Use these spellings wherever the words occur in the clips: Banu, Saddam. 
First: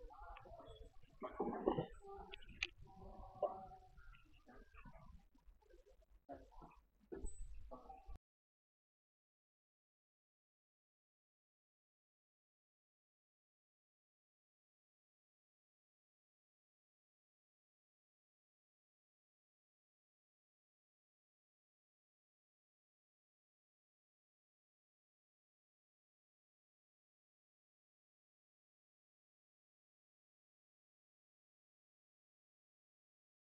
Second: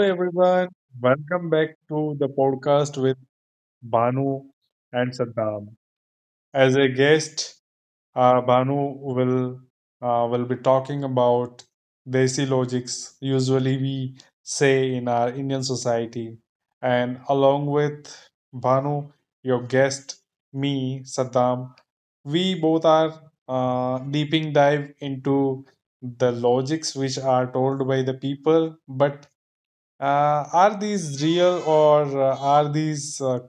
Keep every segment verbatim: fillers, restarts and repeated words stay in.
everyone. Welcome back to the podcast with Banu and Saddam. As a guest, uh, Banu will uh, will be talking about desi logics. Usually, we say in our Indian society, and along with Banu, your guest, me, Saddam, we both are uh, deeping dive into the logics which are told by the people, but uh, are these real or uh, are these uh,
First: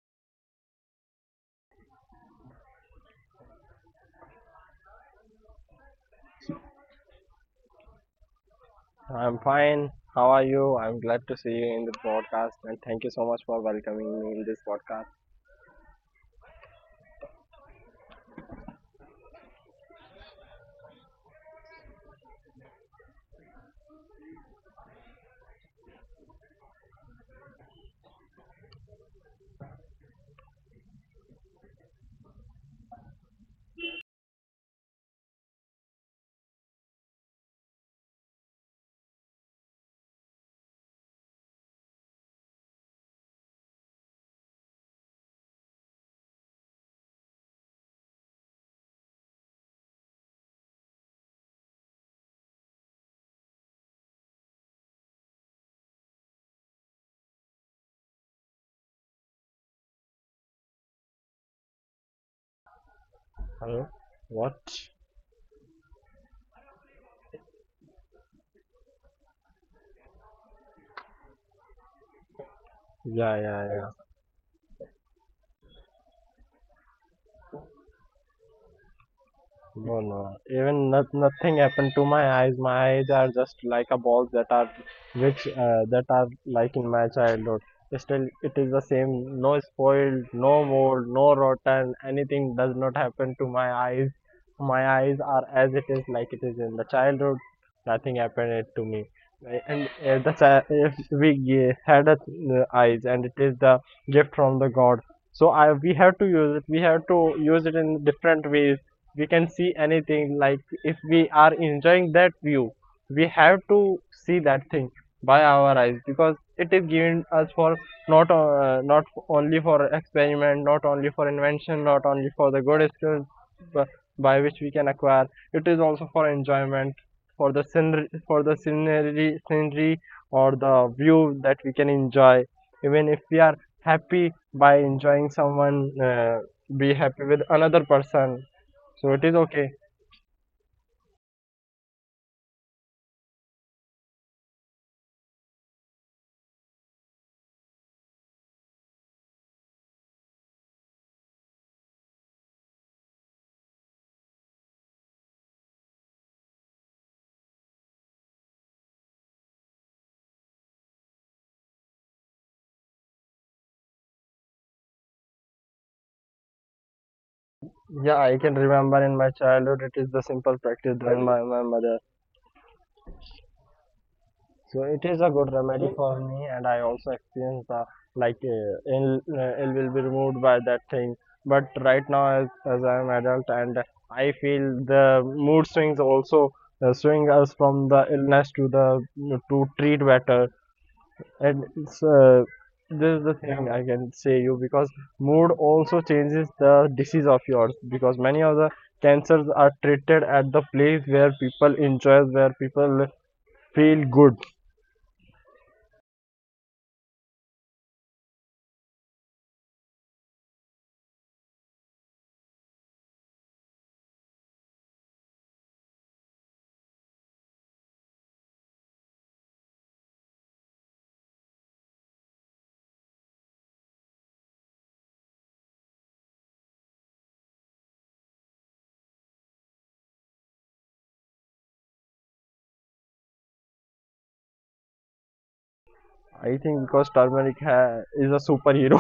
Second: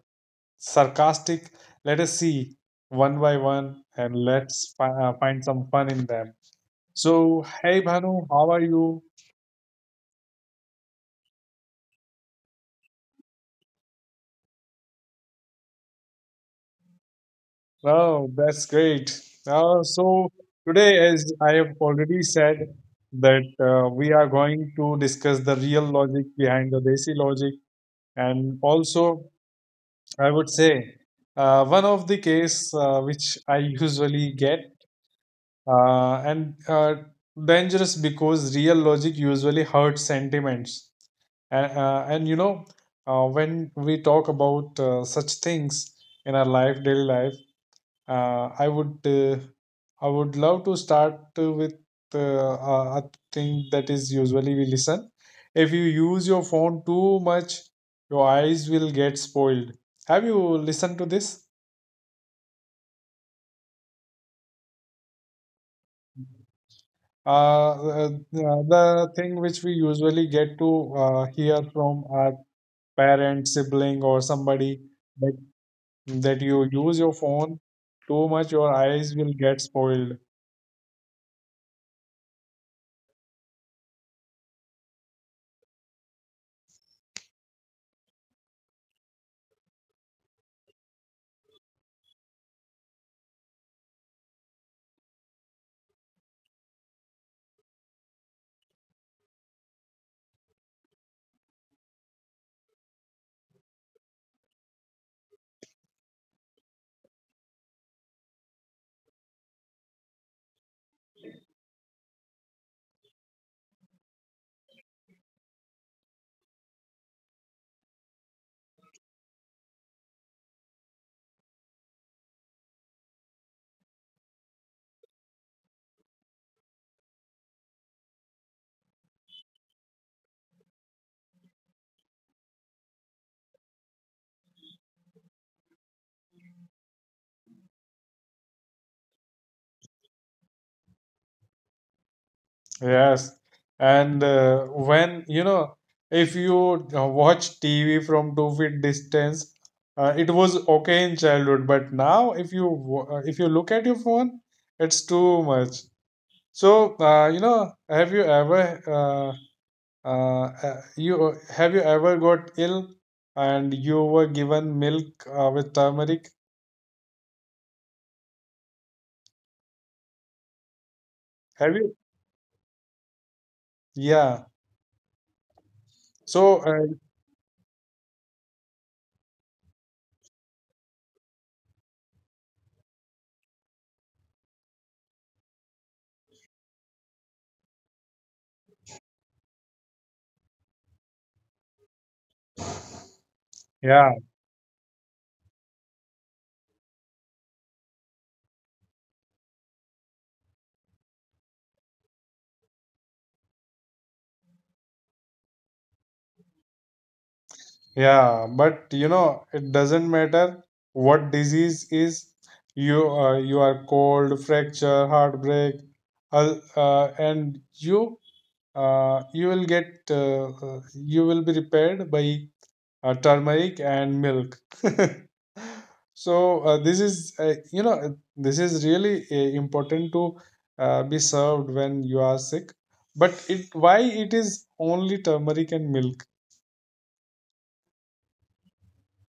sarcastic? Let us see one by one and let's fi- uh, find some fun in them. So, hey Bhanu, how are you? I'm fine. How are you? I'm glad to see you in the podcast and thank you so much for welcoming me in this podcast. Oh, that's great. Uh, so, today, as I have already said, that uh, we are going to discuss the real logic behind the Desi logic, and also, I would say, uh, one of the case uh, which I usually get. Uh, and uh, Dangerous because real logic usually hurts sentiments. And, uh, and you know, uh, when we talk about uh, such things in our life, daily life, uh, I would uh, I would love to start uh, with uh, a a thing that is usually we listen. If you use your phone too much, your eyes will get spoiled. Have you listened to this? Hello? What? Uh, uh, the thing which we usually get to uh, hear from our Yeah, parent, yeah, yeah. sibling, or somebody that, that you use your phone too much, your eyes will get No, spoiled. no. Even not, nothing happened to my eyes. My eyes are just like a balls that are, which uh, that are like in my childhood. Still, it is the same. No spoiled, no mold, no rotten. Anything does not happen to my eyes. My eyes are as it is, like it is in the childhood. Nothing happened to me. And if the chi- if we ge- had a, uh, eyes, and it is the gift from the God. So I we have to use it. We have to use it in different ways we can see anything like if we are enjoying that view we have to see that thing by our eyes because it is given us for not uh, not only for experiment, not only for invention, not only for the good skills by which we can acquire. It is also for enjoyment, for the scenery, for the scenery scenery or the view that we can enjoy. Even if we are happy by enjoying someone, uh, be happy with another person, so it is okay. Yes. And uh, when, you know, if you uh, watch T V from two feet distance, uh, it was okay in childhood, but now if you wa- uh, if you look at your phone, it's too much. So, uh, you know, have you ever uh, Uh, uh, you have you ever got ill and you were given milk uh, with turmeric? Yeah, I can remember in my childhood it is the simple practice done by my Have you? mother. Yeah. So it is a good remedy for So me, and uh, I also experience the like uh, ill uh, ill will be removed by that thing. But right now, as as I am adult, and I feel the mood swings also uh, swing us from the illness to the to treat better. And it's, uh, this is the thing I yeah, can say you because mood also changes the disease of yours, because many of the cancers are treated at the place where people enjoy, where people feel good. yeah. But you know, it doesn't matter what disease is. You uh, you are cold, fracture, heartbreak, uh, uh, and you uh, you will get uh, uh, you will be repaired by uh, turmeric and milk. So uh, this is uh, you know uh, this is really uh, important to uh, be served when you are sick. But it why it is only turmeric and milk? I think because turmeric ha is a superhero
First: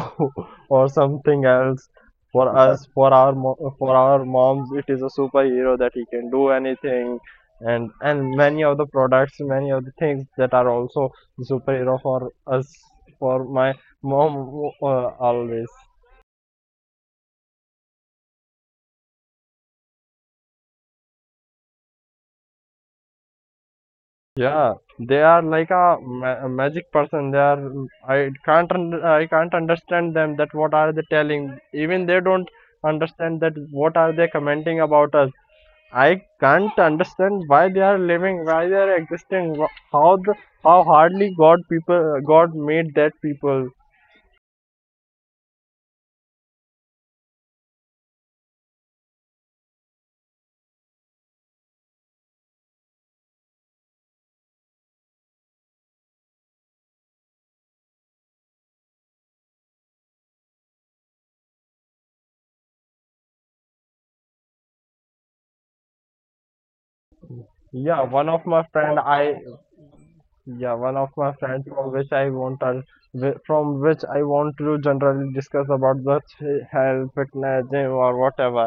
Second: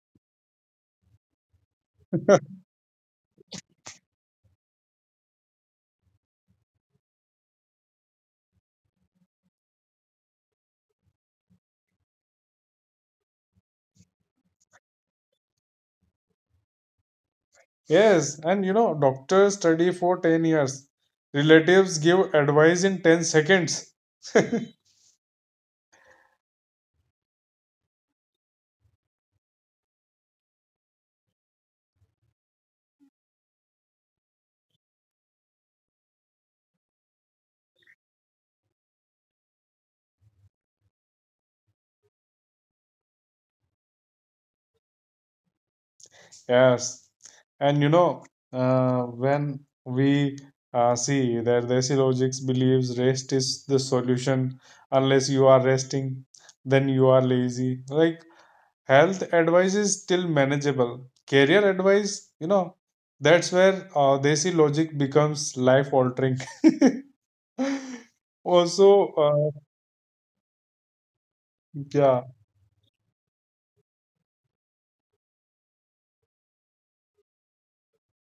or something else for us. For our mo- for our moms, it is a superhero that he can do anything, and and many of the products, many of the things that are also superhero for us, for my mom, uh, always. Yes, and you know doctors study for ten years. Relatives give advice in ten seconds. Yeah, they are like a, ma- a magic person. They are. I can't. Un- I can't understand them. That what are they telling? Even they don't understand that what are they commenting about us. I can't understand why they are living, why they are existing, wh- how the, how hardly God people God made that people. Yes, and you know uh, when we uh, see that the Asilogics believes rest is the solution. Unless you are resting, then you are lazy. Like health advice is still manageable. Career advice, you know, that's where uh, desi logic becomes life altering. Yeah, one of my friend Also, I uh, yeah one of my friend from which I yeah. want to whi- from which I want to generally discuss about the th- health, fitness, gym, or whatever.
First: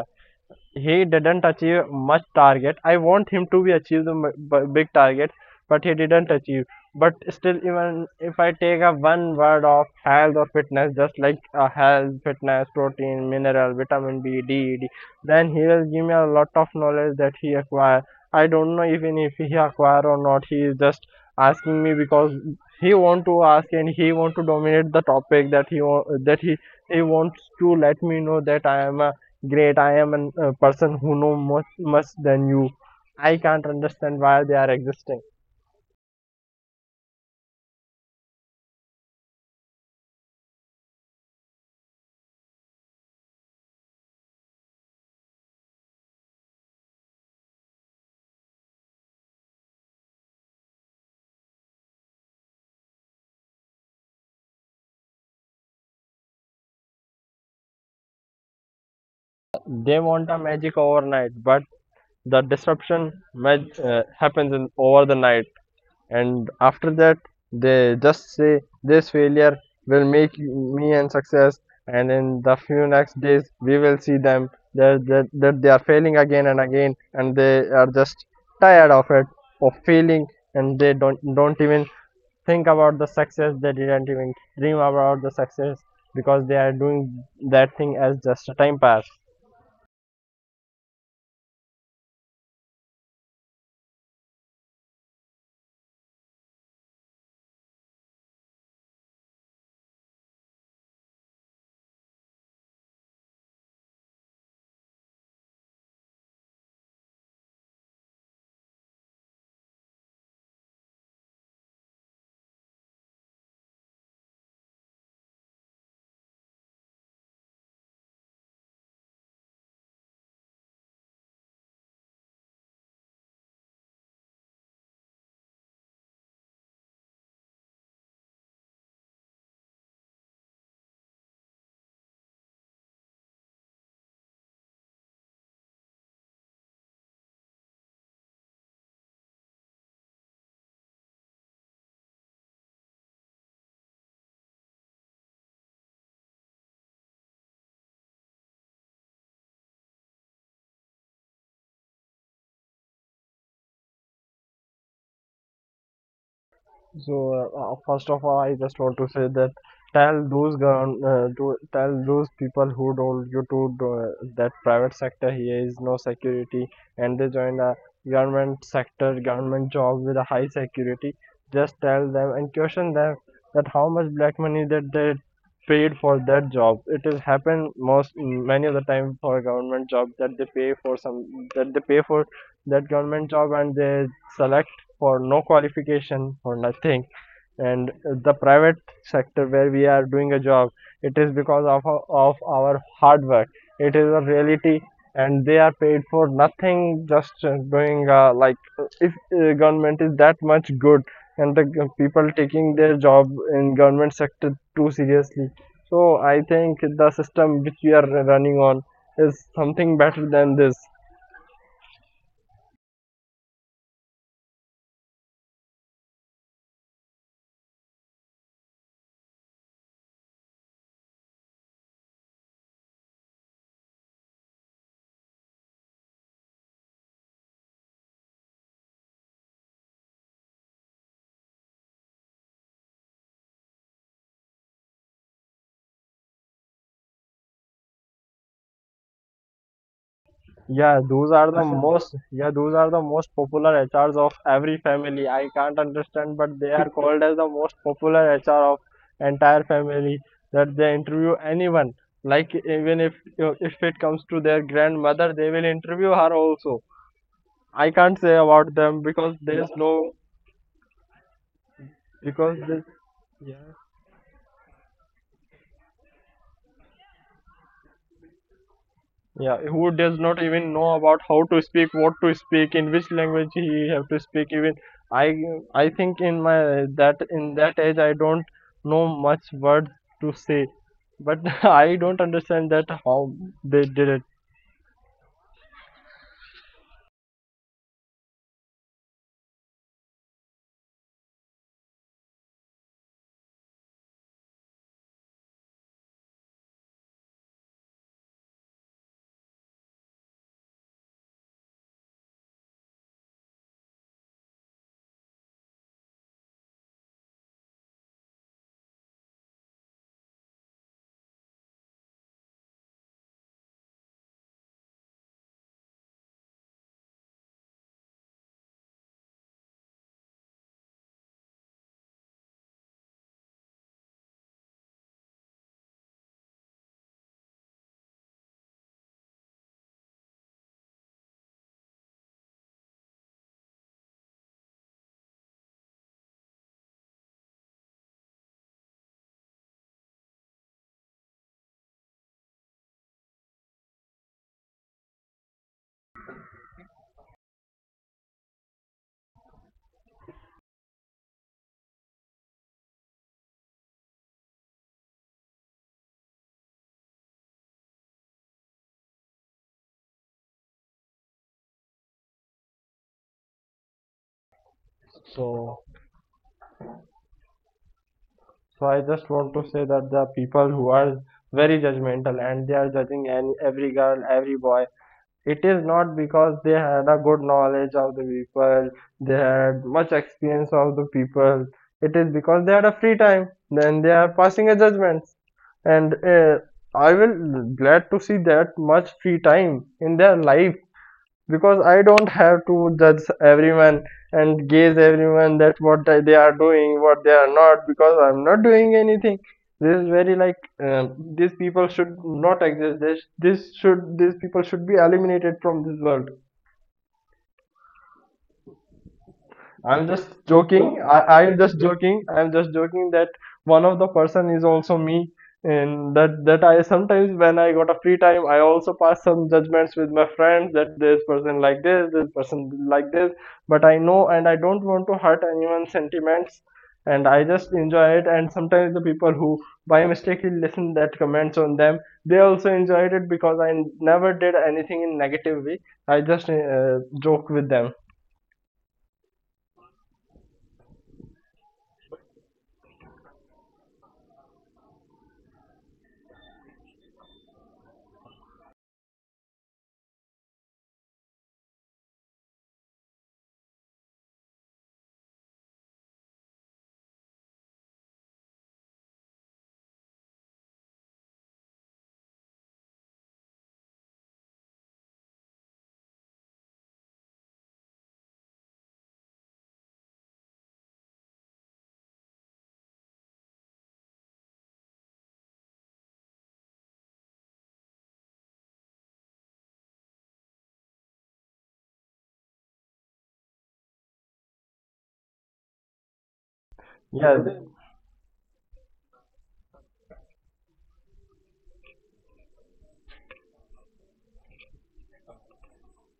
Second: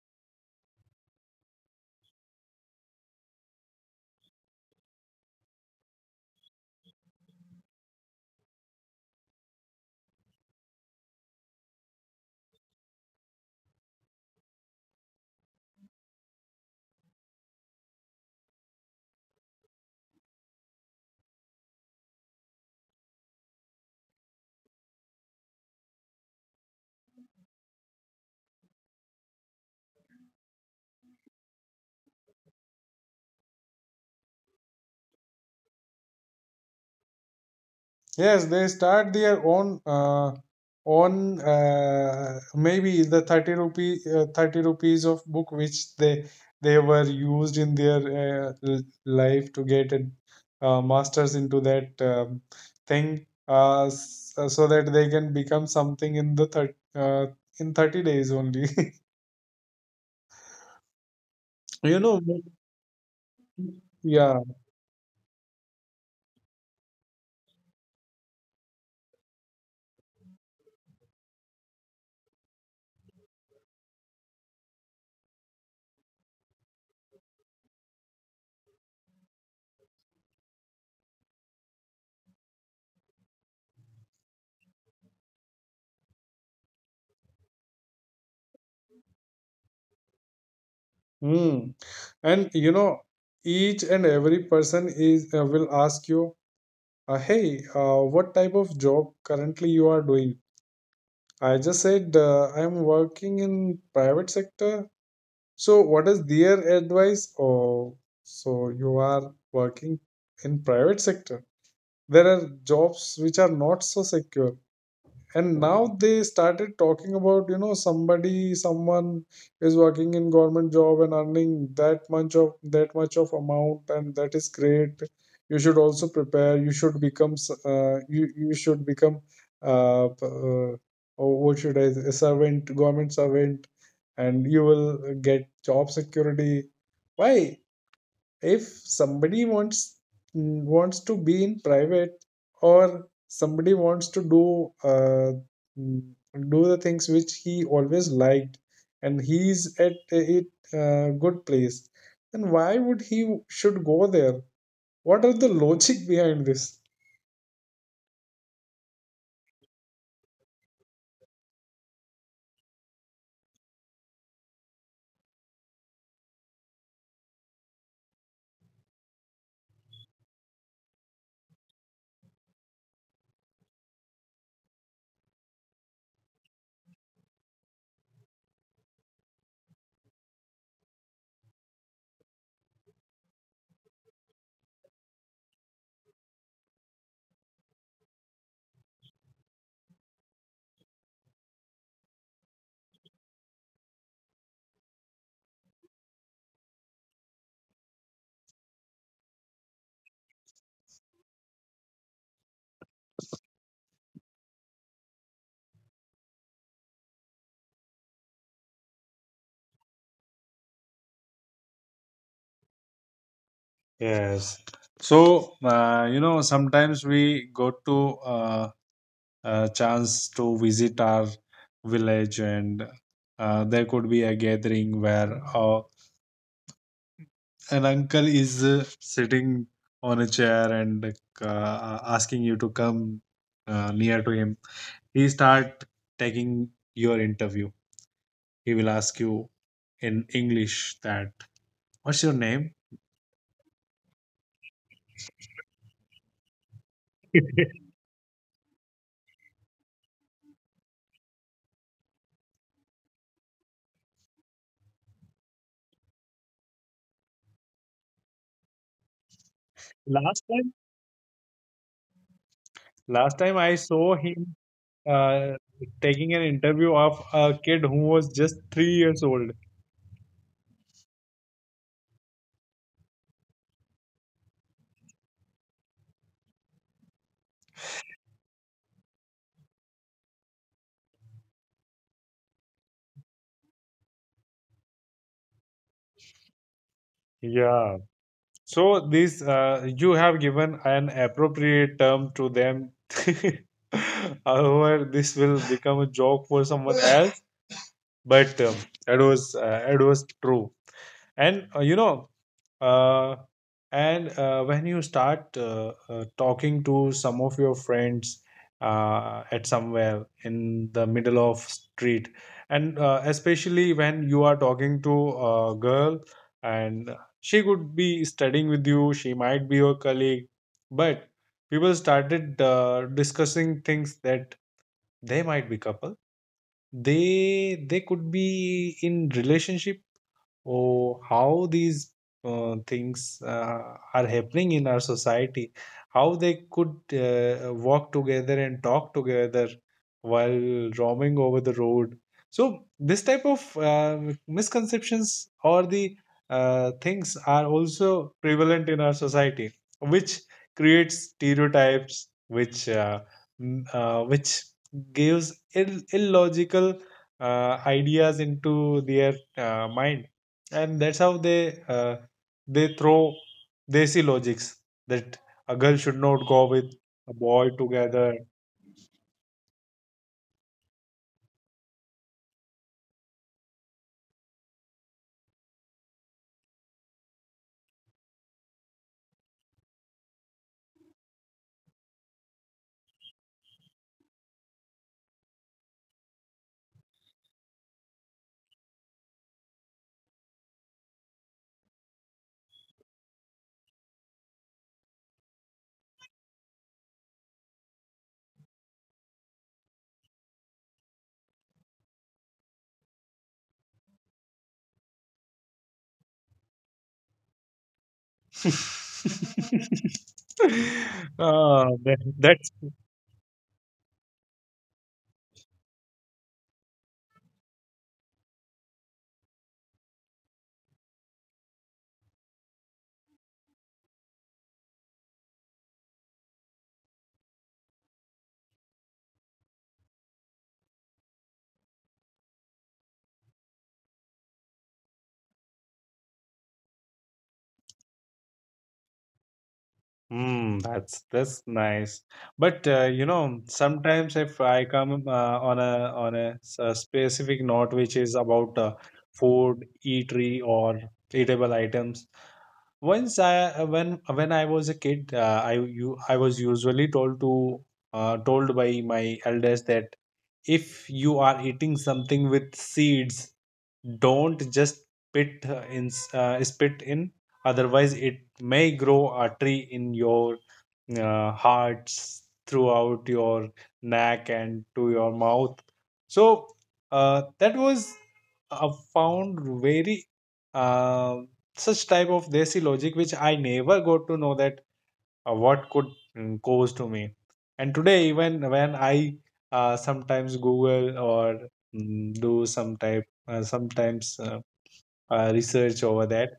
He didn't achieve much target. I want him to be achieve the m- b- big target, but he didn't achieve. But still, even if I take a one word of health or fitness, just like uh, health, fitness, protein, mineral, vitamin B, D, E, D, then he will give me a lot of knowledge that he acquire. I don't know even if he acquire or not. He is just asking me because he want to ask and he want to dominate the topic, that he wa- that he he wants to let me know that I am a great, I am a uh, person who know much, much than you. I can't understand why they are existing. Yes, they start their own uh, own uh, maybe the thirty rupee uh, thirty rupees of book which they they were used in their uh, l- life to get a uh, masters into that um, thing uh, s- uh, so that they can become something in the thir uh, in thirty days only. They want a magic overnight, but You know, the disruption mag- uh, yeah. happens in, over the night. And after that, they just say this failure will make you, me and success. And in the few next days, we will see them that, that, that they are failing again and again, and they are just tired of it, of failing, and they don't don't even think about the success. They didn't even dream about the success because they are doing that thing as just a time pass. Hmm. And you know, each and every person is uh, will ask you. Uh, hey, uh, what type of job currently you are doing? I just said uh, I'm working in private sector. So what is their advice? Oh, so you are working in private sector. There are jobs which are not so secure, and now they started talking about, you know, somebody, someone is working in government job and earning that much of that much of amount and that is great. You should also prepare, you should become s- uh, you you should become uh, p- uh, oh, what should I say, a servant, government servant, and you will get job security. Why, if somebody wants, mm, wants to be in private or somebody wants to do, uh, mm, do the things which he always liked and he's at a it, uh, good place, then why would he should go there? What are the logic behind this? So uh, uh, first of all, I just want to say that tell those govern, uh, to tell those people who told you to do, uh, that private sector here is no security, and they join the government sector, government job with a high security. Just tell them and question them that how much black money that they paid for that job. It has happened most mm, many of the time for government job, that they pay for some, that they pay for that government job and they select for no qualification, for nothing. And the private sector where we are doing a job, it is because of of our hard work. It is a reality. And they are paid for nothing, just uh, doing uh, like, uh, if uh, government is that much good, and the g- people taking their job in government sector too seriously, so I think the system which we are running on is something better than this. Yes. So, uh, you know, sometimes we go to uh, a chance to visit our village, and uh, there could be a gathering where uh, an uncle is uh, sitting on a chair and uh, asking you to come uh, near to him. He start taking your interview. He will ask you in english Yeah, that those are the what's your most name. yeah, those are the most popular H Rs of every family. I can't understand, but they are called as the most popular H R of entire family, that they interview anyone. Like even if if it comes to their grandmother, they will interview her also. I can't say about them because there's no last time because this Last time I saw him uh, taking an interview of a kid who was just three years old. yeah, who does not even know about how to speak, what to speak, in which language he have to speak. Even i i think in my that in that age I don't know much words to say, but I don't understand that how they did it. Yeah. So this uh, you have given an appropriate term to them. However, this will become a joke for someone else. But um, it was uh, it was true. And uh, you know, uh, and uh, when you start uh, uh, talking to some of your friends uh, at somewhere in the middle of street, and uh, especially when you are talking to a girl, and she could be studying with you, she might be your colleague, but people started uh, discussing things that they might be couple, they they could be in relationship. Oh, how these uh, things uh, are happening in our society, how they could uh, walk together and talk together while roaming over the road. So this type of uh, misconceptions or the uh, things are also prevalent in our society, which creates stereotypes which uh, m- uh, which gives Ill- illogical uh, ideas into their uh, mind. And that's how they uh, they throw desi logics, that a so girl should not go with a boy together. so I just want to say that the people who are very judgmental and they are judging any, every girl, every boy, it is not because they had a good knowledge of the people, they had much experience of the people. It is because they had a free time. Then they are passing a judgment. And uh, I will glad to see that much free time in their life, because I don't have to judge everyone and gaze everyone that what they are doing, what they are not, because I'm not doing anything. This is very like, um, these people should not exist. This, this should These people should be eliminated from this world. I'm just joking. I, I'm just Oh, that, joking. I'm that's just joking that one of the person is also me, and that that I sometimes when I got a free time, I also pass some judgments with my friends that this person like this, this person like this. But I know, and I don't want to hurt anyone's sentiments, and I just enjoy it. And sometimes the people who by mistake listen that comments on them, they also enjoyed it because I never did anything in negative way. I just uh, joke with them. mm, that's that's nice. But uh, you know, sometimes if I come uh, on a on a, s- a specific note which is about uh, food eatery or eatable items. Once I uh, when when I was a kid, uh, I you I was usually told to uh, told by my elders that if you are eating something with seeds, don't just spit uh, in uh, spit in, otherwise it may grow a tree in your uh, hearts throughout your neck and to your mouth. So uh, that was uh, found very uh, such type of desi logic which I never got to know that uh, what could mm, cause to me. Yeah. And today even when I uh, sometimes google or mm, do some type uh, sometimes uh, uh, research over that,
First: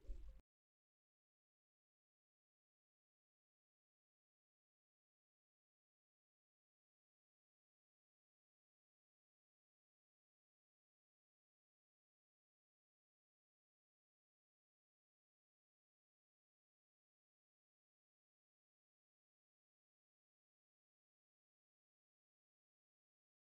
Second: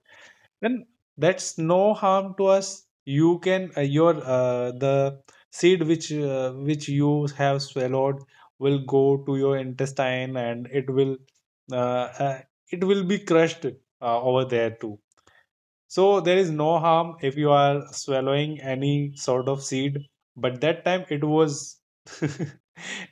then that's no harm to us. You can uh, your uh, the seed which uh, which you have swallowed will go to your intestine and it will uh, uh, it will be crushed uh, over there too. So there is no harm if you are swallowing any sort of seed, but that time it was,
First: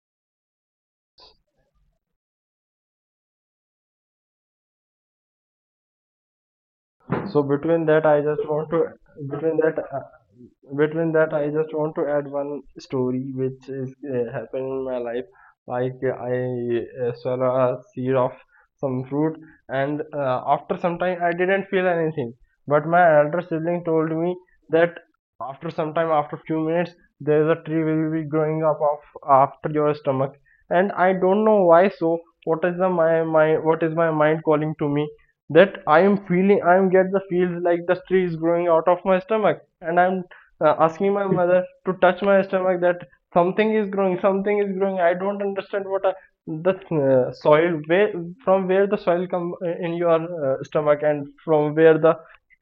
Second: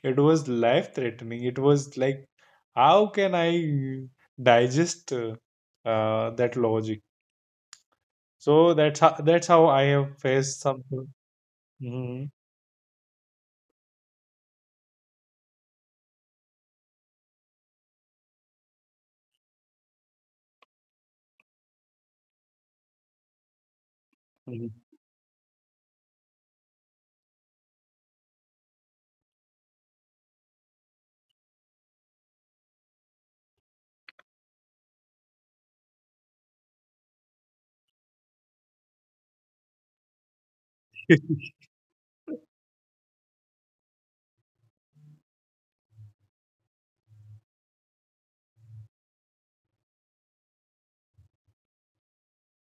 it was life threatening. It was like, how can I digest uh, uh, that logic? so between that i just So want that's to how, that's how I between that have faced something. Between that, I just want Mhm, to add one story which is uh, happened in my life. Like, uh, I uh, swallow a seed of some fruit, and uh, after some time I didn't feel anything, but my elder sibling told me mhm. that after some time, after few minutes, there is a tree will be growing up of after your stomach. And I don't know why. So what is the my my, what is my mind calling to me, that I am feeling, I am get the feels like the tree is growing out of my stomach, and I'm uh, asking my mother to touch my stomach, that something is growing, something is growing. I don't understand what I, the uh, soil, where from where the soil come uh, in your uh, stomach, and from where the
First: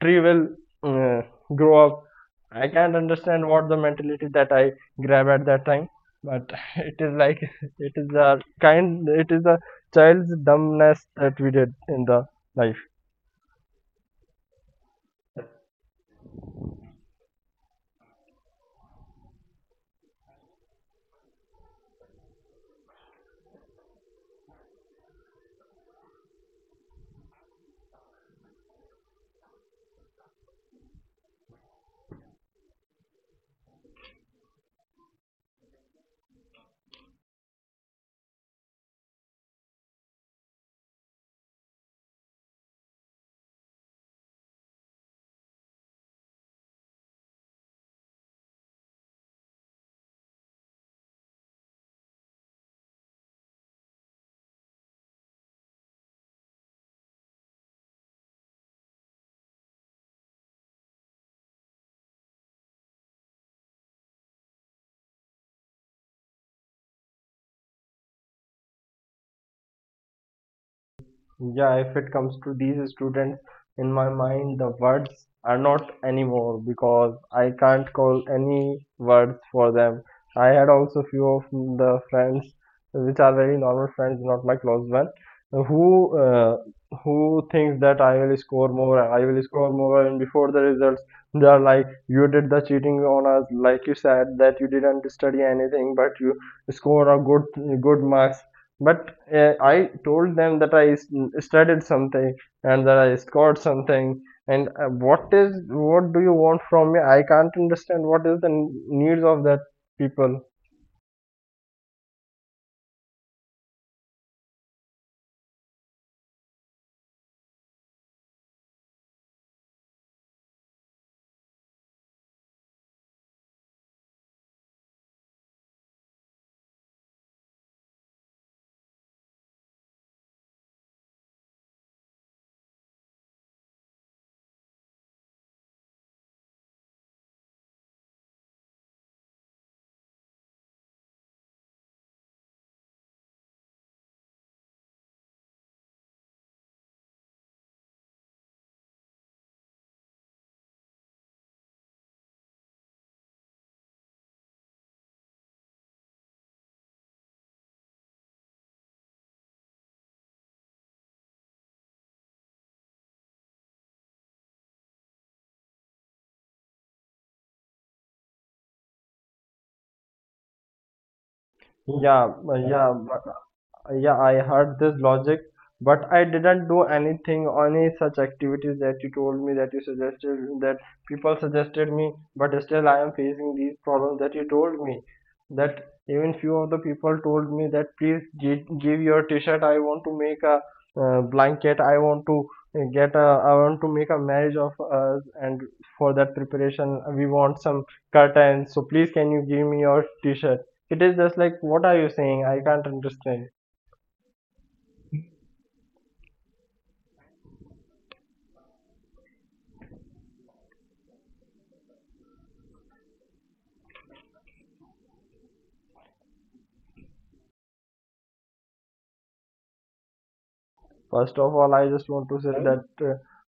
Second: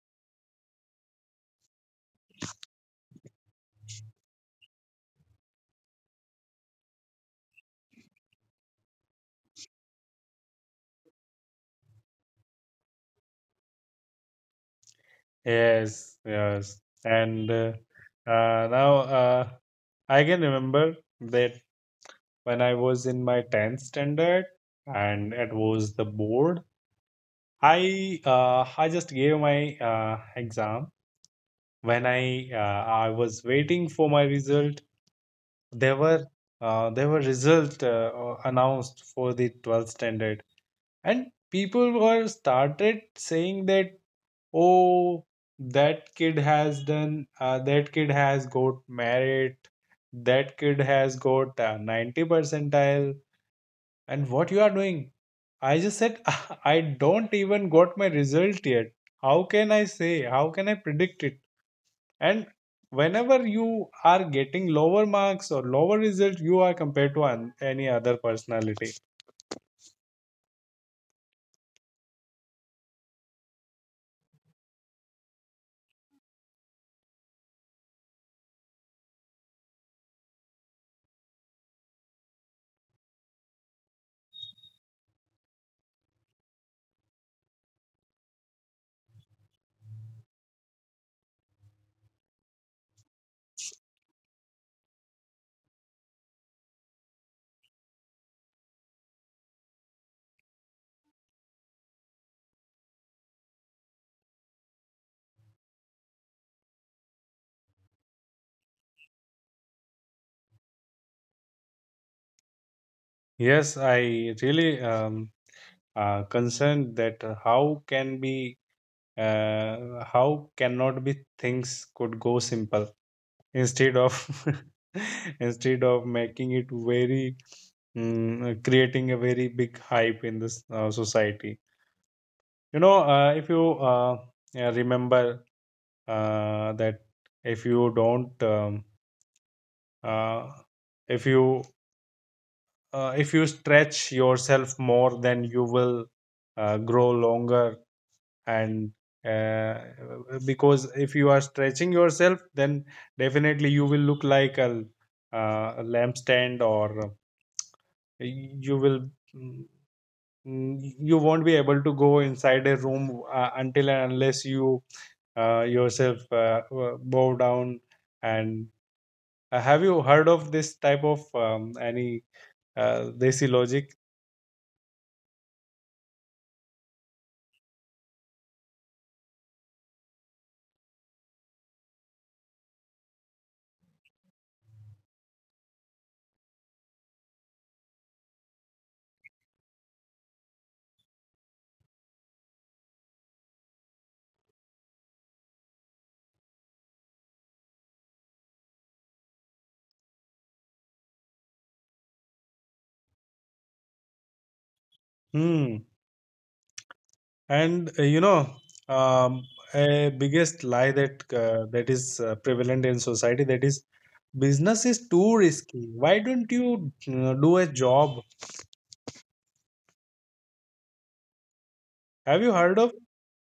tree will uh, grow up. I can't understand what the mentality that I grab at that time, but it is like it is a kind, it is a child's dumbness that we did in the life. Yes, yes. And uh, uh, Now uh, I can remember that when I was in my tenth standard and it was the board, I uh, I just gave my uh, exam. When I uh, I was waiting for my result, there were uh, there were result uh, announced for the twelfth standard, and people were started saying that, oh, that kid has done uh, that kid has got merit, that kid has got uh, ninety percentile, and what you are doing? I just said, I don't even got my result yet. How can I say? How can I predict it? And whenever you are getting lower marks or lower result, you are compared to an, any other personality. Yeah, if it comes to these students, in my mind, the words are not anymore because I can't call any words for them. I had also few of the friends, which are very normal friends, not my close one, who uh, who thinks that I will score more, I will score more, and before the results, they are like, you did the cheating on us, like you said that you didn't study anything, but you scored a good good marks. But uh, I told them that I studied something, and that I scored something. And uh, what is, what do you want from me? I can't understand what is the needs of that people. Yes, I really um, uh, concerned that uh, how can be uh, how cannot be things could go simple instead of, instead of making it very mm, uh, creating a very big hype in this uh, society. You know, uh, if you uh, uh, remember uh, that if you don't, um, uh, if you, uh, if you stretch yourself more, then you will uh, grow longer. And uh, because if you are stretching yourself, then definitely you will look like a, uh, a lampstand, or uh, you will, mm, mm, you won't be able to go inside a room uh, until and unless you uh, yourself uh, uh, bow down. And uh, have you heard of this type of um, any Yeah, uh, uh, yeah. desi logic? Yeah, I heard this logic, but I didn't do anything, any such activities that you told me, that you suggested, that people suggested me, but still I am facing these problems that you told me. That even few of the people told me that, please gi- give your t-shirt. I want to make a uh, blanket. I want to uh, get a. I want to make a marriage of us, and for that preparation we want some curtains. So please can you give me your t-shirt? It is just like what are you saying? I can't understand. Hmm. And uh, you know, um, a biggest lie that uh, that is uh, prevalent in society, that is business is too risky. Why don't you uh, do a job? First of all, I just want to say Have you that, heard of? uh,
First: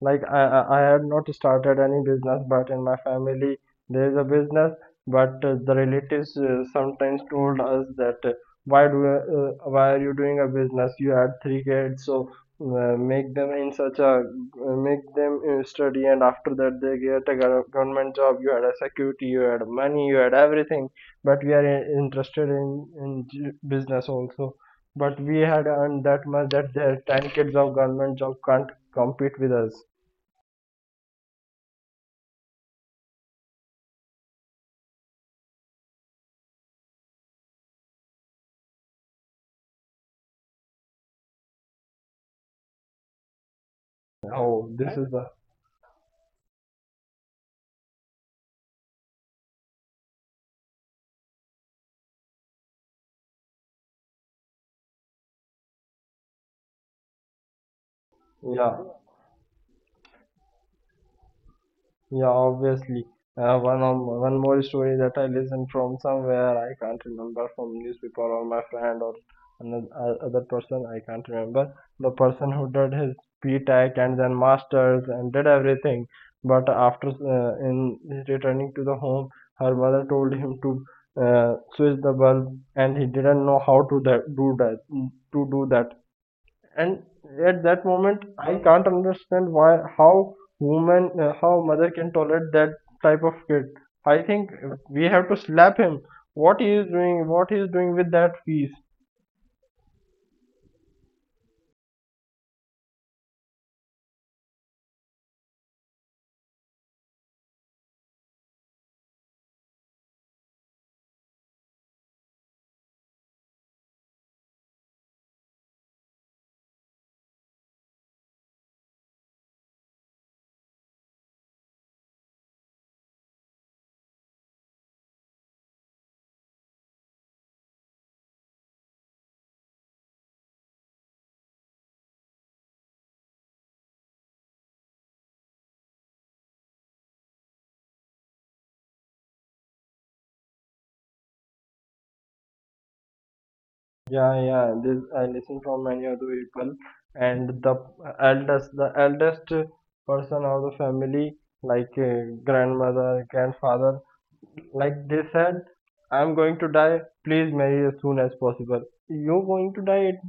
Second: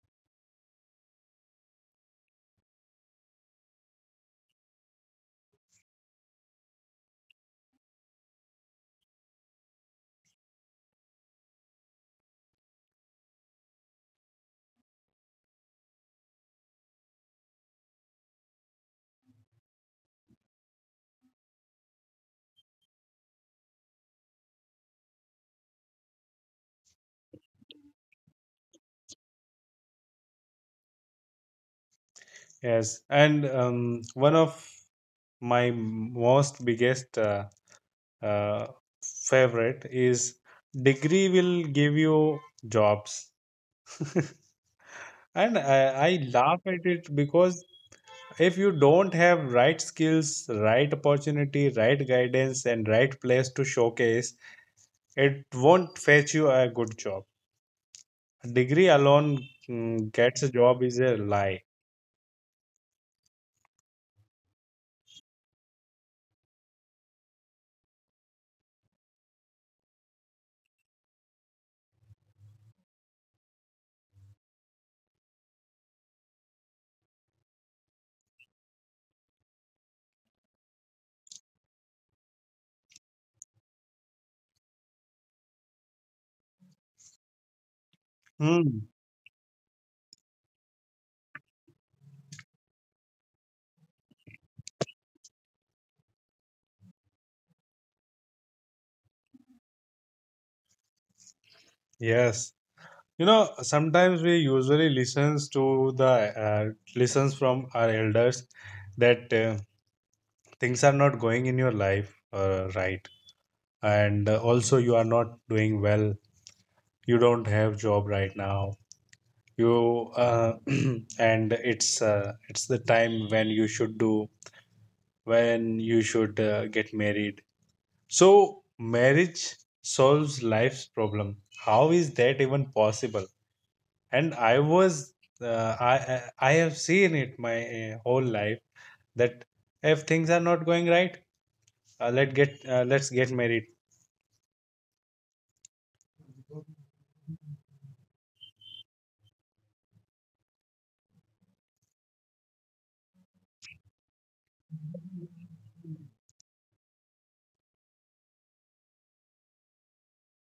like, I, I I have not started any business, but in my family there is a business. But uh, the relatives uh, sometimes told us that uh, why do uh, uh, why are you doing a business? You had three kids, so uh, make them in such a uh, make them uh, study, and after that they get a gov- government job. You had a security, you had money, you had everything, but we are in- interested in in j- business also. But we had earned that much that their ten kids of government job can't compete with us. Yes, and um, one of my most biggest uh, uh, favorite is, degree will give you jobs. Oh, this Right? is the And I, I laugh at it because if you don't have right skills, right opportunity, right guidance and right place to showcase, it won't fetch you a good job. A yeah. degree alone mm, gets a job is a lie. Yeah, obviously. Uh, one of, one more story that I listened from somewhere. I can't remember, from newspaper or my friend or another uh, other person. I can't remember. The person who did his P-Tech and then masters and did everything, but after uh, in returning to the home, her mother told him to uh, switch the bulb, and he didn't know how to that, do that to do that, and at that moment I Hmm. can't understand why, how woman, uh, how mother can tolerate that type of kid. I think we have to slap him. What he is doing, what he is doing with that fees? yes you know, sometimes we usually listens to the uh, listens from our elders that uh, things are not going in your life uh, right, and uh, also you are not doing well, you don't have job right now, you uh, and it's uh, it's the time when you should do, when you should uh, get married. So marriage solves life's problem. How is that even possible? And i was uh, i i i have seen it my uh, whole life that if things are not going right, uh, let get uh, let's get married. Yeah yeah this I listen from many other people, and the eldest the eldest person of the family, like uh, grandmother, grandfather, like they said, I'm going to die, please marry as soon as possible, you're going to die. It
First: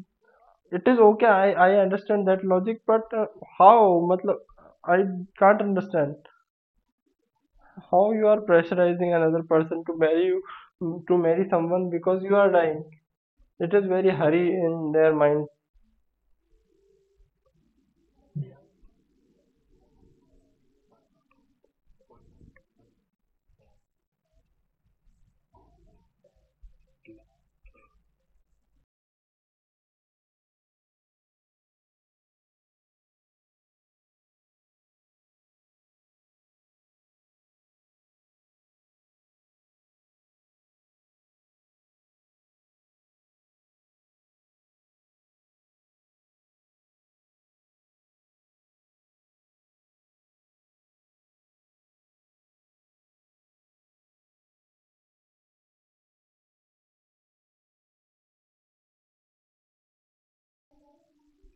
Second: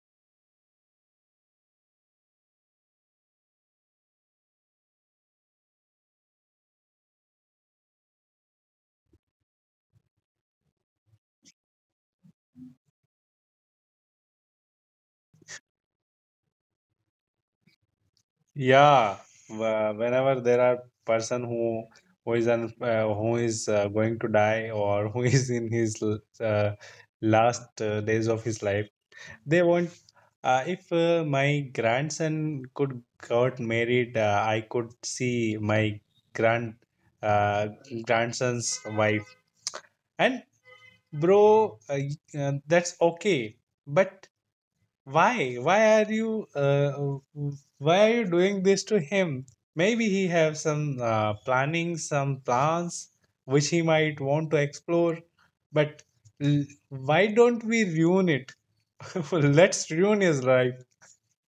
It is okay. I I understand that logic, but uh, how? Matlab, I can't understand how you are pressurizing another person to marry you, to marry someone because you are dying. It is very hurry in their mind. Yeah, wh- whenever there are person who who is un, uh, who is uh, going to die or who is in his l- uh, last uh, days of his life, they want. Uh, if uh, my grandson could got married, uh, I could see my grand uh, grandson's wife. And bro, uh, y- uh, that's okay, but why? Why are you? Uh, why are you doing this to him? Maybe he have some uh, planning, some plans which he might want to explore. But l- why don't we ruin it? Let's ruin his life.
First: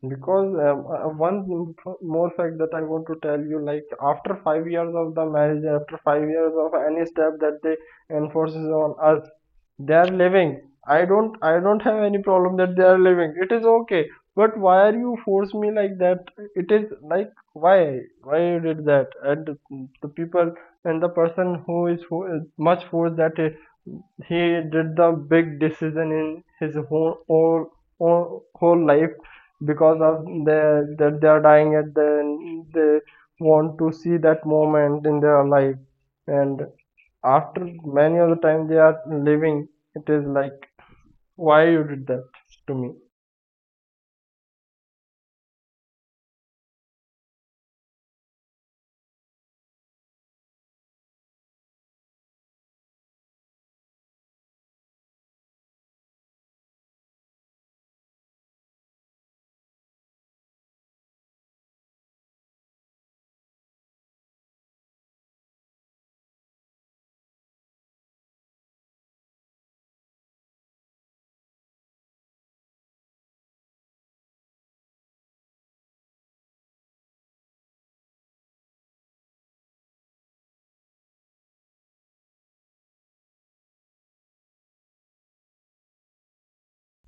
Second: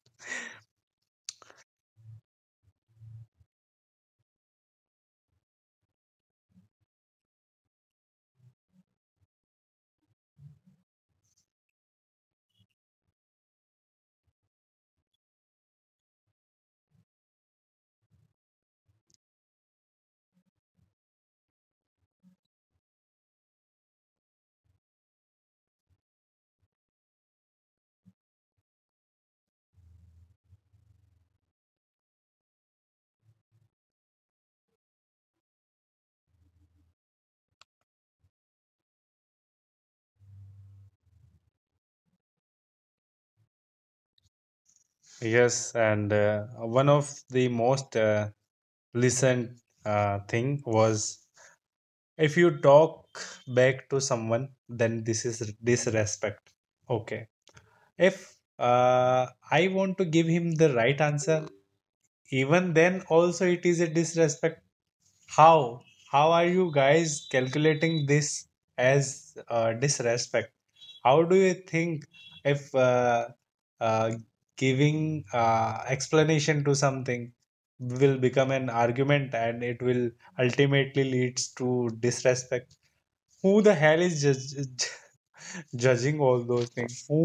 Because um, uh, one m- more fact that I want to tell you, like after five years of the marriage, after five years of any step that they enforces on us, they are living. I don't, I don't have any problem that they are living. It is okay. But why are you force me like that? It is like why, why you did that? And the people, and the person who is who is much force, that he did the big decision in his whole, whole, whole whole life because of the that they are dying, and then they want to see that moment in their life. And after many of the time they are living, it is like why you did that to me. Yes, and uh, one of the most uh, listened uh, thing was, if you talk back to someone, then this is disrespect. Okay, if uh, I want to give him the right answer, even then also it is a disrespect. how how are you guys calculating this as uh, disrespect? How do you think if uh, uh, giving uh, explanation to something will become an argument and it will ultimately leads to disrespect? Who the hell is judge- judging all those things, who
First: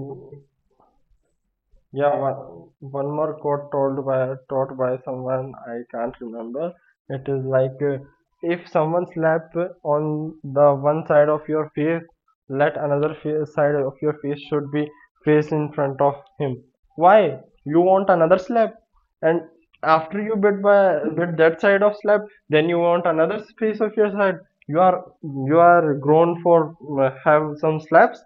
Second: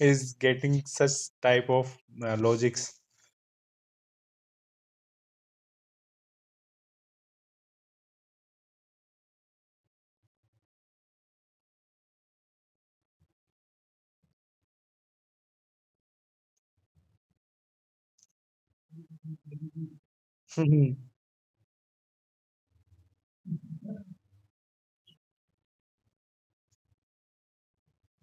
is getting such type of Yeah, uh, one, logics? one more quote told by taught by someone. I can't remember. It is like uh, if someone slap on the one side of your face, let another fa- side of your face should be faced in front of him. Why? You want another slap, and after you bit by bit that side of slap, then you want another face of your side. You are you are grown for uh, have some slaps.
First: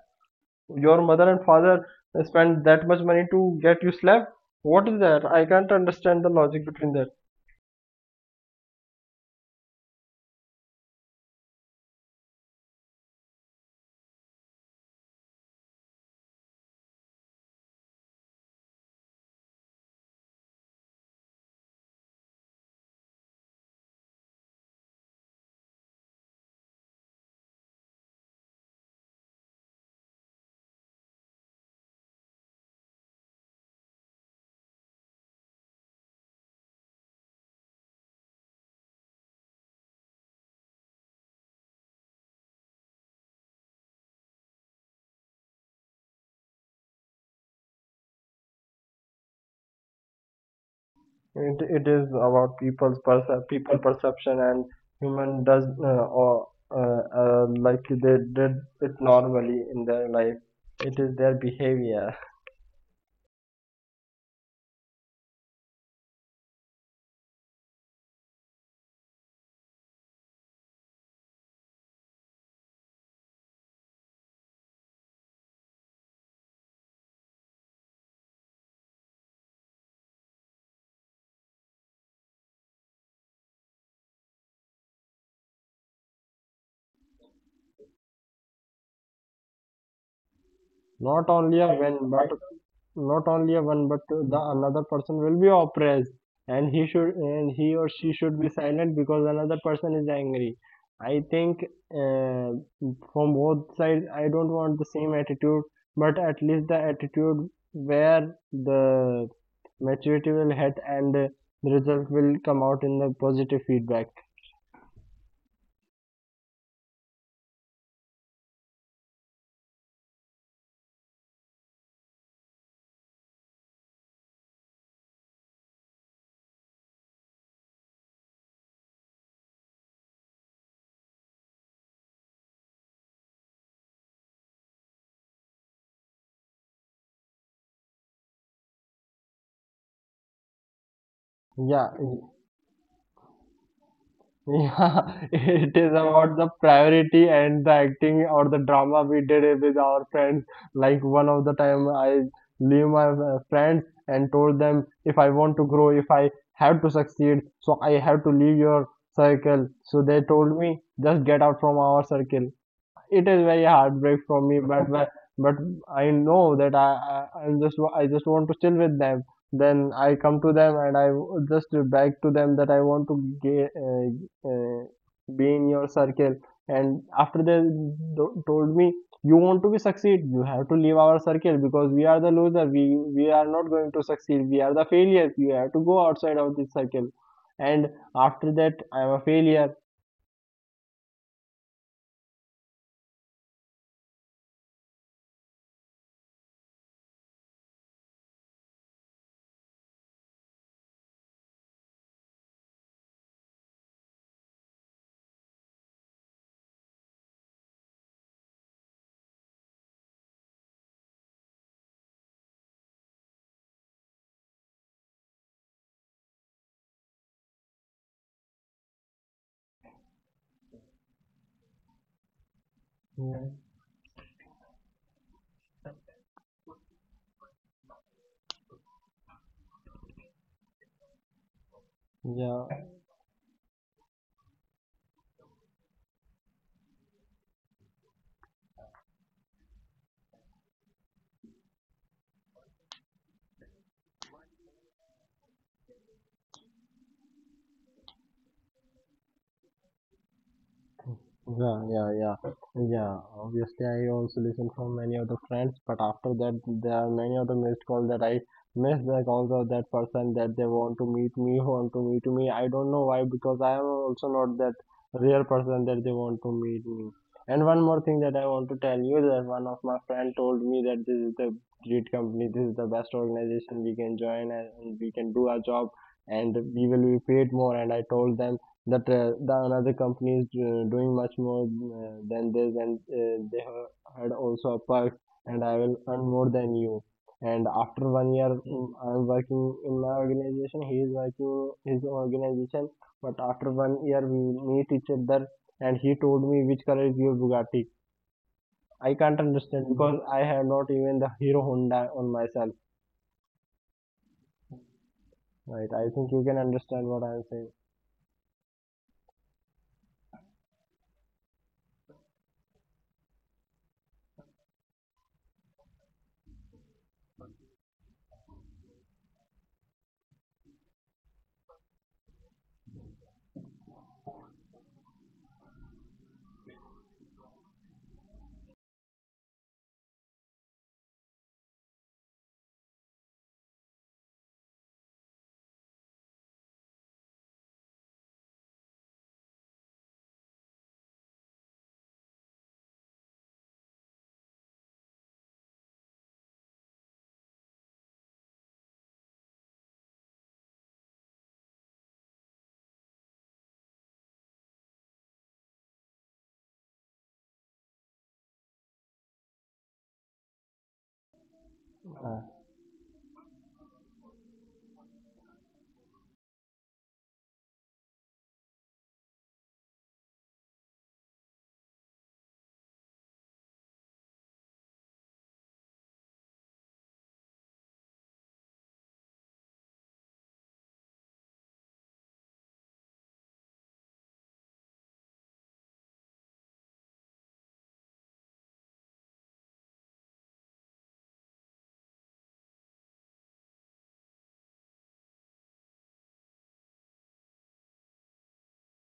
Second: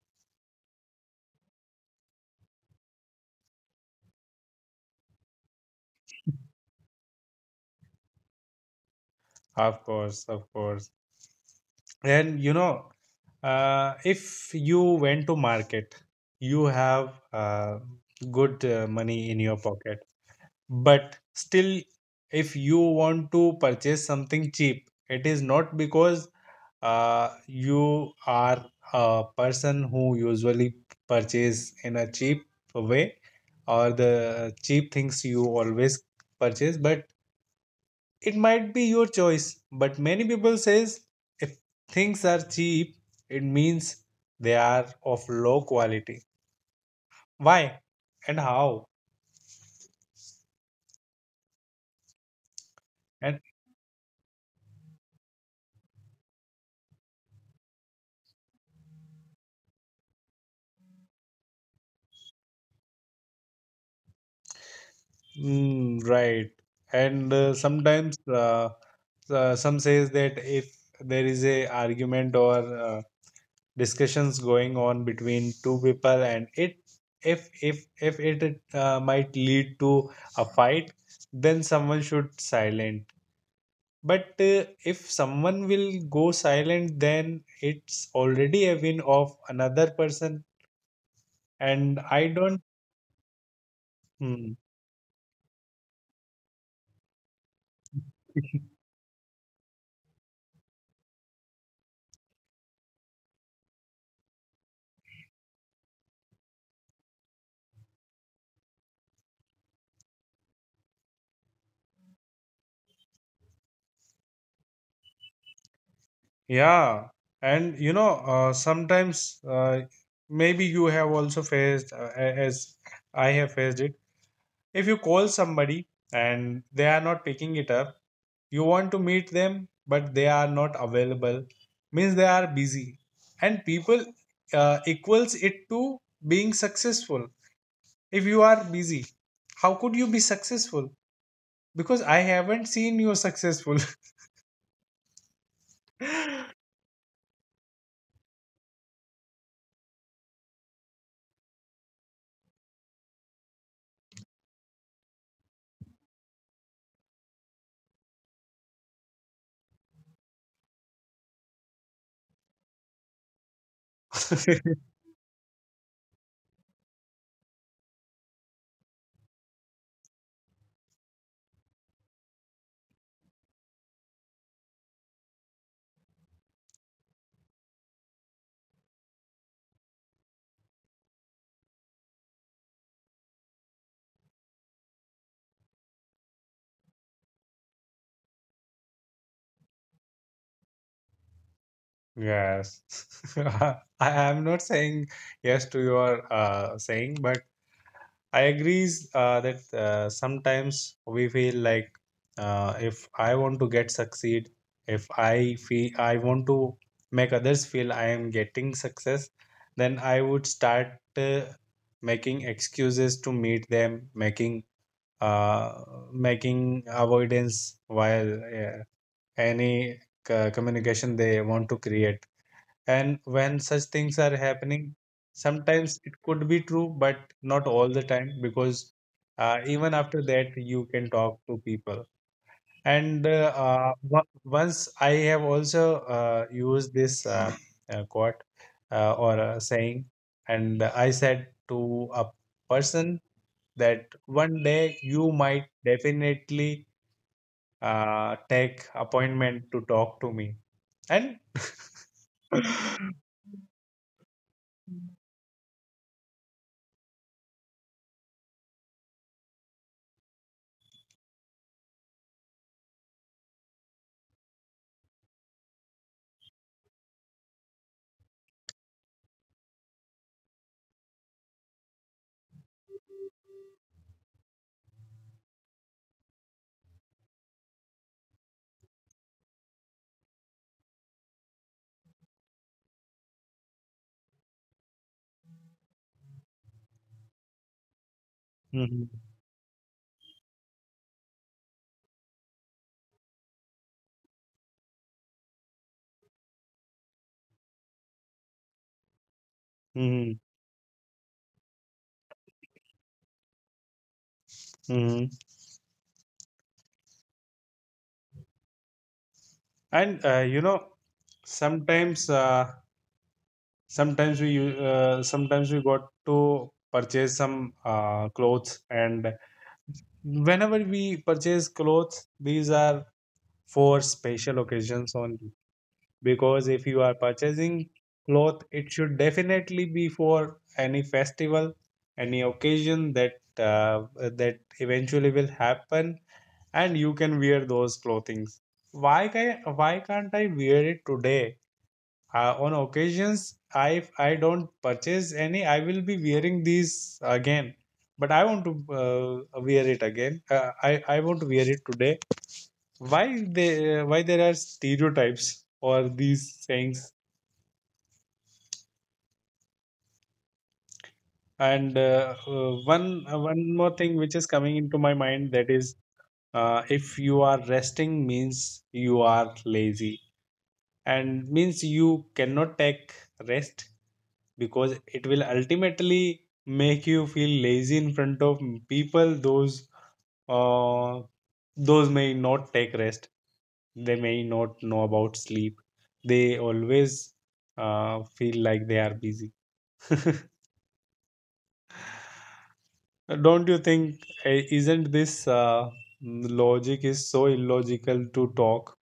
Your mother and father spent that much money to get you slab. What is that? I can't understand the logic between that. Of course, of course. And you know, uh, if you went to market, you have uh, good uh, money in your pocket, but still if you want to purchase something cheap, it is not because uh, you are a person who usually purchase in a cheap way, or the cheap things you always purchase, but it might be your choice. But many people says, if things are cheap, it means they are of low quality. Why and how? It, it is about people's perce- And people perception, and human does uh, or uh, uh, like they did it normally in their life. It is their behavior. mm, right. And uh, sometimes uh, uh, some says that if there is a argument or uh, discussions going on between two people, and it if if if it uh, might lead to a fight, then someone should silent. But uh, if someone will go silent, then it's already a win of another person. Not only a win, And but I don't. not only a one, but the Hmm. another person will be oppressed, and he should, and he or she should be silent because another person is angry. I think uh, from both sides I don't want the same attitude, but at least the attitude where the maturity will hit and the result will come out in the positive feedback. Yeah, and you know, uh, sometimes uh, maybe you have also faced, uh, a- as I have faced it, if you call somebody and they are not picking it up, you want to meet them but they are not available, means they are busy, and people uh, equals it to being successful. If you are busy, how could you be successful? Yeah. Because I haven't seen you successful. Yeah, it is about the priority and the acting or the drama we did it with our friends. Like one of the time I leave my uh, friends and told them if I want to grow, if I have to succeed, so I have to leave your circle. So they told me just get out from our circle. It is very heartbreak for me, but but, but I know that I, I i just wa- I just want to chill with them, then I come to them and I w- just beg to them that I want to ga- uh, uh, be in your circle. And after they do- told me, you want to be succeed, you have to leave our circle because we are the loser, we we are not going to succeed, we are the failures, you have to go outside of this circle. And after that I'm a failure. Yes, I am not saying yes to your uh, saying, but I agrees uh, that uh, sometimes we feel like, uh, if I want to get succeed, if I feel I want to make others feel I am getting success, then I would start uh, making excuses to meet them, making uh, making avoidance while uh, any uh, communication they want to create. And when such things are happening, sometimes it could be true, but not all the time because uh, even after that, you can talk to people. Yeah. And uh, uh, wa- once I have also uh, used this uh, uh, quote uh, or uh, saying, and I said to a person that one day you might definitely uh, take appointment to talk to me. And Yeah, yeah, yeah, yeah. Obviously, I also listen from many of the friends, but after that, there are many of the missed calls that I miss, the calls of that person that they want to meet me, want to meet me. I don't know why, because I am also not that real person that they want to meet me. And one more thing that I want to tell you, that one of my friend told me that this is the great company, this is the best organization we can join, and and we can do our job and we will be paid more. And I told them that uh, the another company is uh, doing much more uh, than this, and uh, they ha- had also a perk, and I will earn more than you. And after one year mm, I'm mhm, working in my organization, he is working his organization. But after one year we meet each other, and he told me, which color is your Bugatti? I can't understand, because I have mhm, not even the Hero Honda on myself. mhm. Right? I think you can understand what I'm saying. And uh, you know, sometimes uh, sometimes we u- uh, sometimes we got to purchase some uh, clothes, and whenever we purchase clothes, these are for special occasions only, because if you are purchasing cloth, it should definitely be for any festival, any occasion that uh, that eventually will happen, and you can wear those clothings. Why can, why can't I wear it today, uh, on occasions? I, if I don't purchase any, I will be wearing these again. But I want to uh, wear it again, uh, i I want to wear it today. Why? They uh, why there are stereotypes or these sayings? And Uh, uh, uh, one uh, one more thing which is coming into my mind, that is, uh, if you are resting, means you are lazy, and means you cannot take rest, because it will ultimately make you feel lazy in front of people. Those uh, those may not take rest, they may not know about sleep, they always uh, feel like they are busy. Don't you think, eh, isn't this uh, logic is so illogical to talk?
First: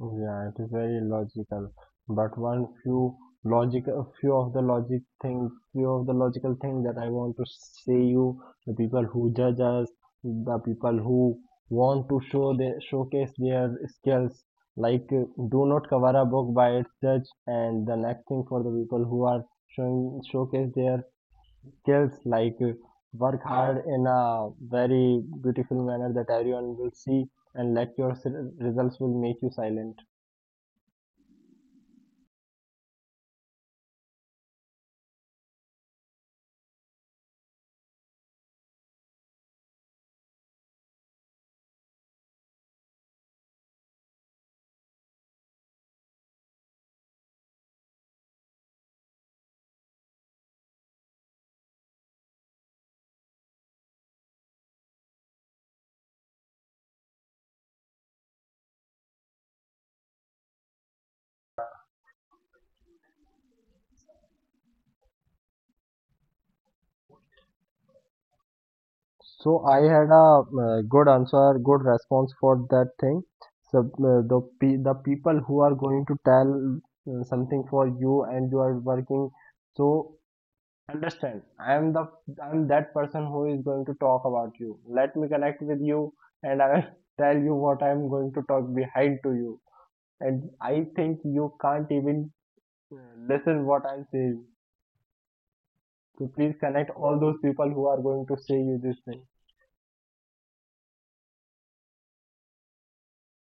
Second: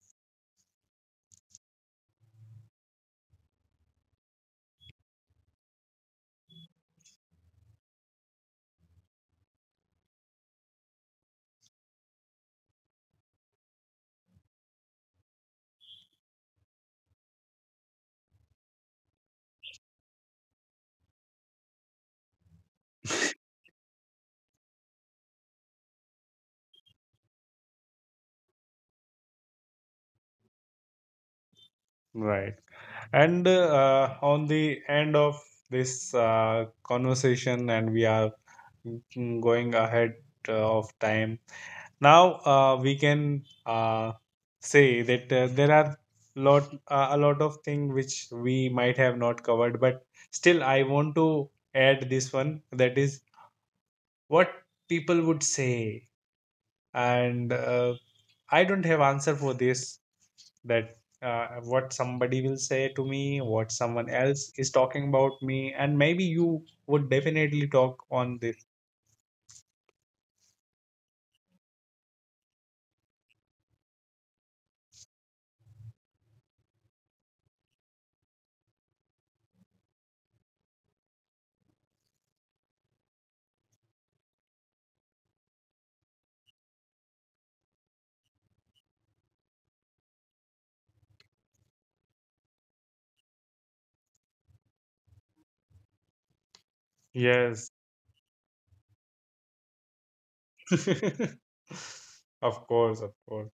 Yeah, it is very logical. But one few logical, few of the logic thing, few of the logical thing that I want to say you, the people who judge us, the people who want to show their showcase their skills, like uh, do not cover a book by its judge. And the next thing, for the people who are showing showcase their skills, like uh, work hard in a very beautiful manner that everyone will see, and let your s- results will make you silent. Right. And uh, on the end of this uh, conversation, and we are mm, going ahead uh, of time, now uh, we can uh, say that uh, there are lot uh, a lot of things which we might have not covered, but still I want to add this one, that is, what people would say. And uh, I don't have answer for this, that uh, what somebody will say to me, what someone else is talking about me, and maybe you would definitely talk on this. So I had a uh, good answer, good response for that thing. So uh, the pe- the people who are going to tell uh, something for you and you are working, so understand. I am the I am that person who is going to talk about you. Let me connect with you, and I will tell you what I am going to talk behind to you. And I think you can't even uh, listen what I'm saying. So please connect all those people Yes, who are going to say you this thing. of course, of course.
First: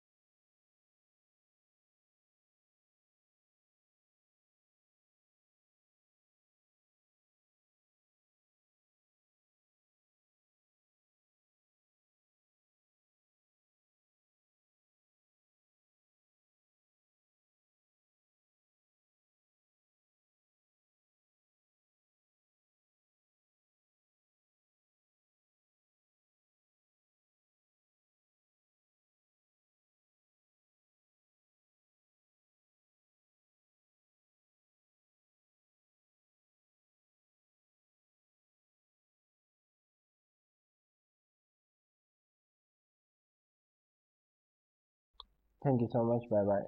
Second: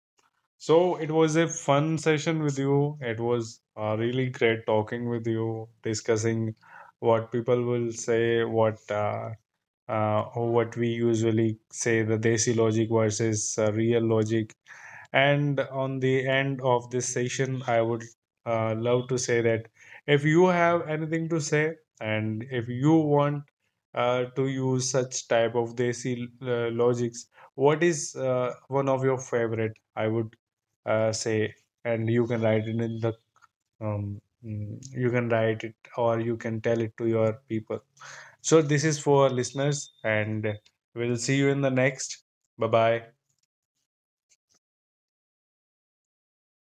So it was a fun session with you. It was uh, really great talking with you, discussing what people will say, what uh, uh, or what we usually say, the desi logic versus uh, real logic, and on the end of this session, I would uh, love to say that if you have anything to say, and if you want uh, to use such type of desi uh, logics, what is uh, one of your favorite? I would uh, say, and you can write it in the um, mm, you can write it or you can tell it to your people. So this is for listeners, and we'll see you in the next. Bye bye. Thank you so much. Bye bye.